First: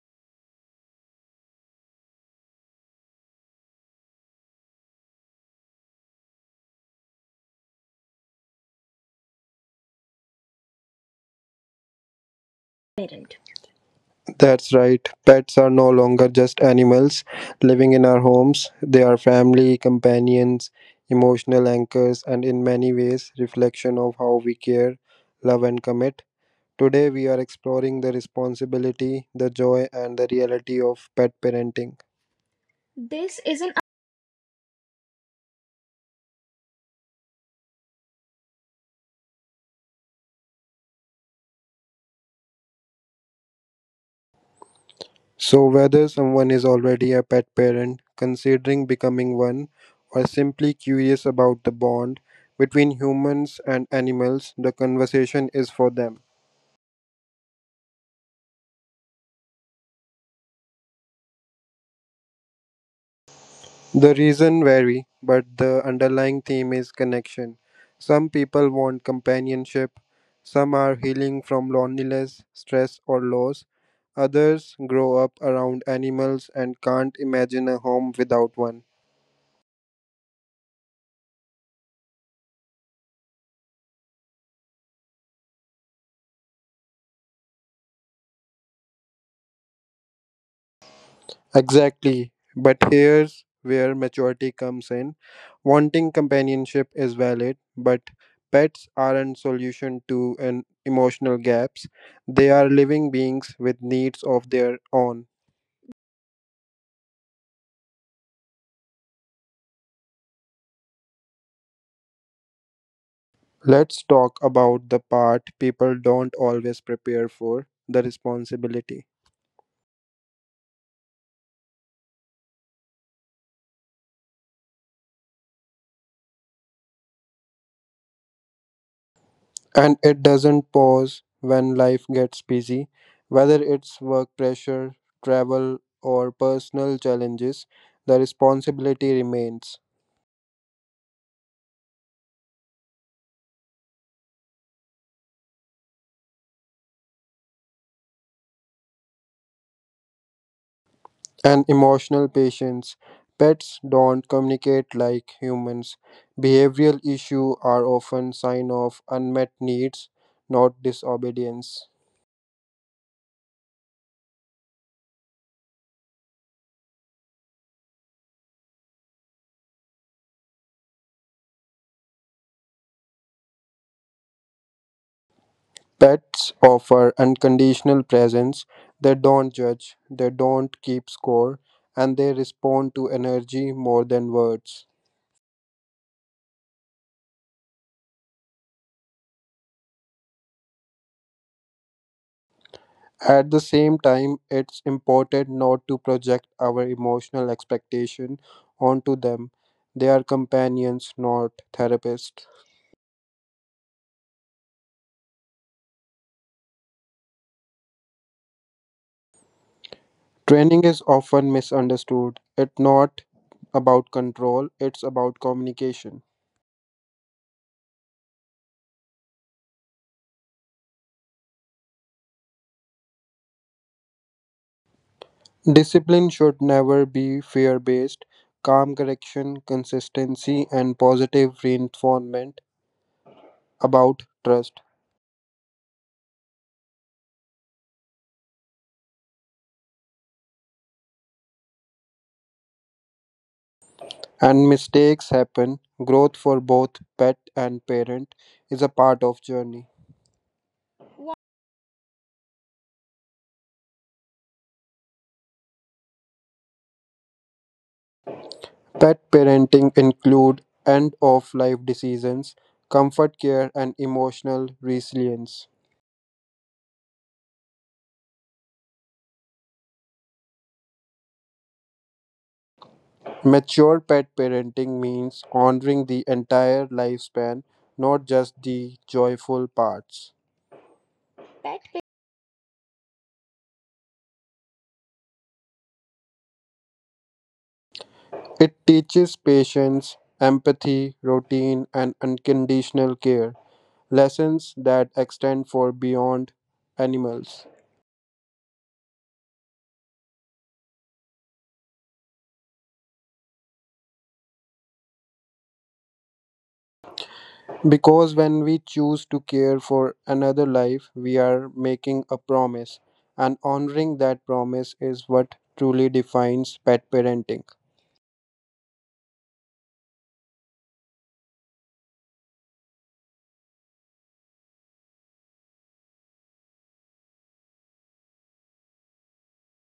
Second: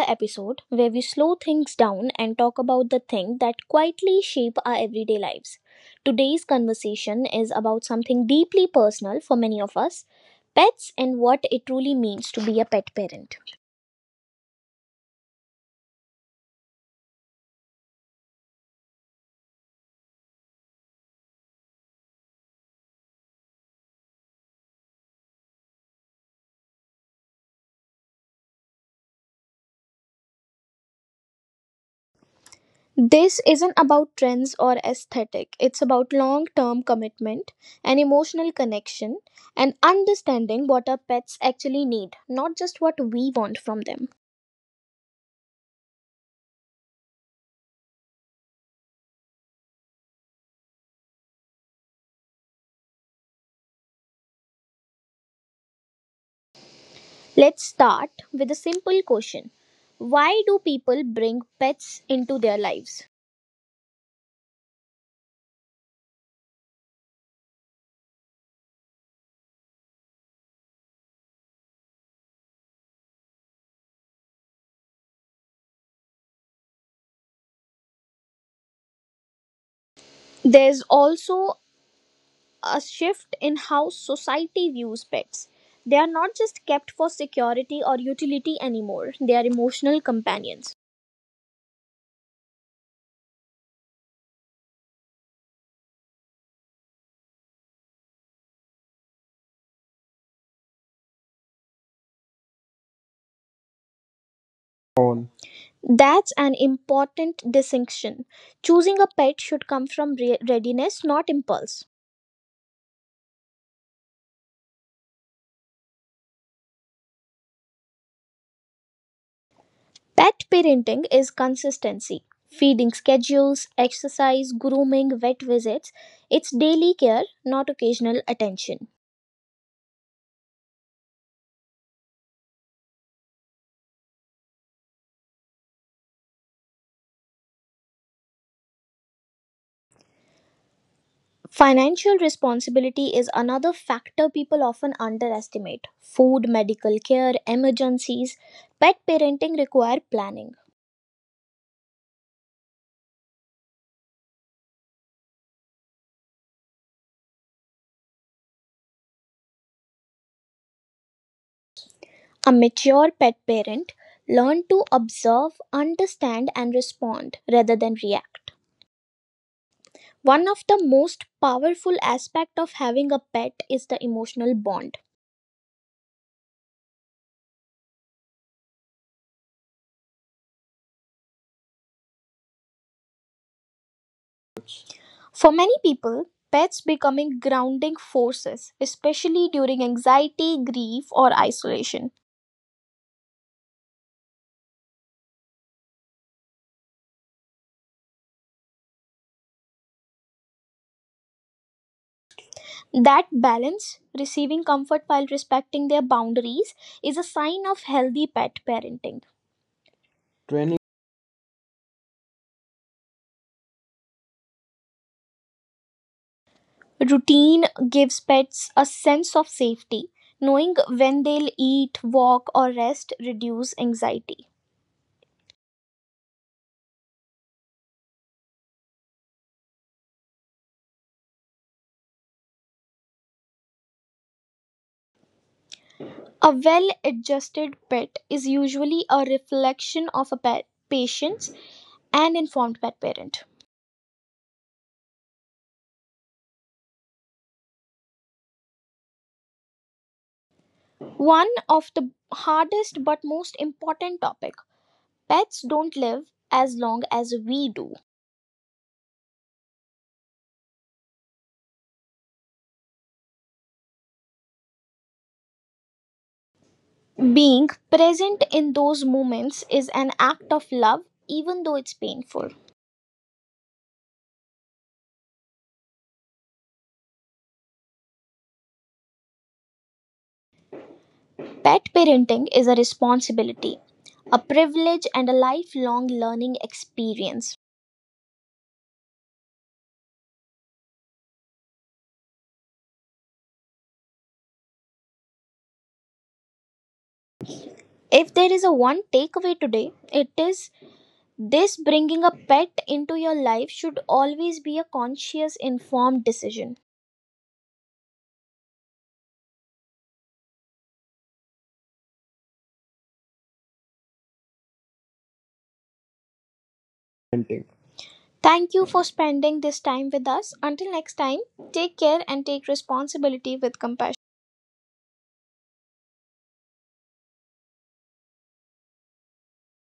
episode where we slow things down and talk about the thing that quietly shape our everyday lives. Today's conversation is about something deeply personal for many of us, pets and what it truly means to be a pet parent. That's right. Pets are no longer just animals living in our homes. They are family, companions, emotional anchors, and in many ways, reflection of how we care, love, and commit. Today, we are exploring the responsibility, the joy, and the reality of pet parenting. This isn't about trends or aesthetic. It's about long-term commitment, an emotional connection, and understanding what our pets actually need, not just what we want from them. So, whether someone is already a pet parent, considering becoming one, or simply curious about the bond between humans and animals, the conversation is for them. Let's start with a simple question. Why do people bring pets into their lives? The reason vary, but the underlying theme is connection. Some people want companionship, some are healing from loneliness, stress, or loss. Others grow up around animals and can't imagine a home without one. There's also a shift in how society views pets. They are not just kept for security or utility anymore, they are emotional companions. Exactly. But here's where maturity comes in. Wanting companionship is valid, but pets aren't solution to an emotional gaps. They are living beings with needs of their own. That's an important distinction. Choosing a pet should come from readiness, not impulse. Let's talk about the part people don't always prepare for the responsibility. Pet parenting is consistency. Feeding schedules, exercise, grooming, vet visits. It's daily care, not occasional attention. And it doesn't pause when life gets busy, whether it's work pressure, travel, or personal challenges, the responsibility remains. Financial responsibility is another factor people often underestimate. Food, medical care, emergencies. Pet parenting require planning. And emotional patience. Pets don't communicate like humans. Behavioral issues are often sign of unmet needs, not disobedience. A mature pet parent learns to observe, understand and respond rather than react. One of the most powerful aspects of having a pet is the emotional bond. Pets offer unconditional presence, they don't judge, they don't keep score, and they respond to energy more than words. For many people, pets becoming grounding forces, especially during anxiety, grief, or isolation. At the same time, it's important not to project our emotional expectation onto them. They are companions, not therapists. That balance, receiving comfort while respecting their boundaries, is a sign of healthy pet parenting. Training. Training is often misunderstood. It's not about control, it's about communication. Routine gives pets a sense of safety. Knowing when they'll eat, walk, or rest reduce anxiety. Discipline should never be fear based. Calm correction, consistency, and positive reinforcement about trust. A well adjusted pet is usually a reflection of a pet patience and informed pet parent. And mistakes happen. Growth for both pet and parent is a part of journey. One of the hardest but most important topic. Pets don't live as long as we do. Pet parenting include end of life decisions, comfort care, and emotional resilience. Being present in those moments is an act of love even though it's painful. Mature pet parenting means honoring the entire lifespan, not just the joyful parts. Pet parenting is a responsibility, a privilege and a lifelong learning experience. It teaches patience, empathy, routine, and unconditional care, lessons that extend for beyond animals. If there is a one takeaway today, it is this bringing a pet into your life should always be a conscious informed decision. Because when we choose to care for another life, we are making a promise, and honoring that promise is what truly defines pet parenting. Thank you for spending this time with us. Until next time, take care and take responsibility with compassion.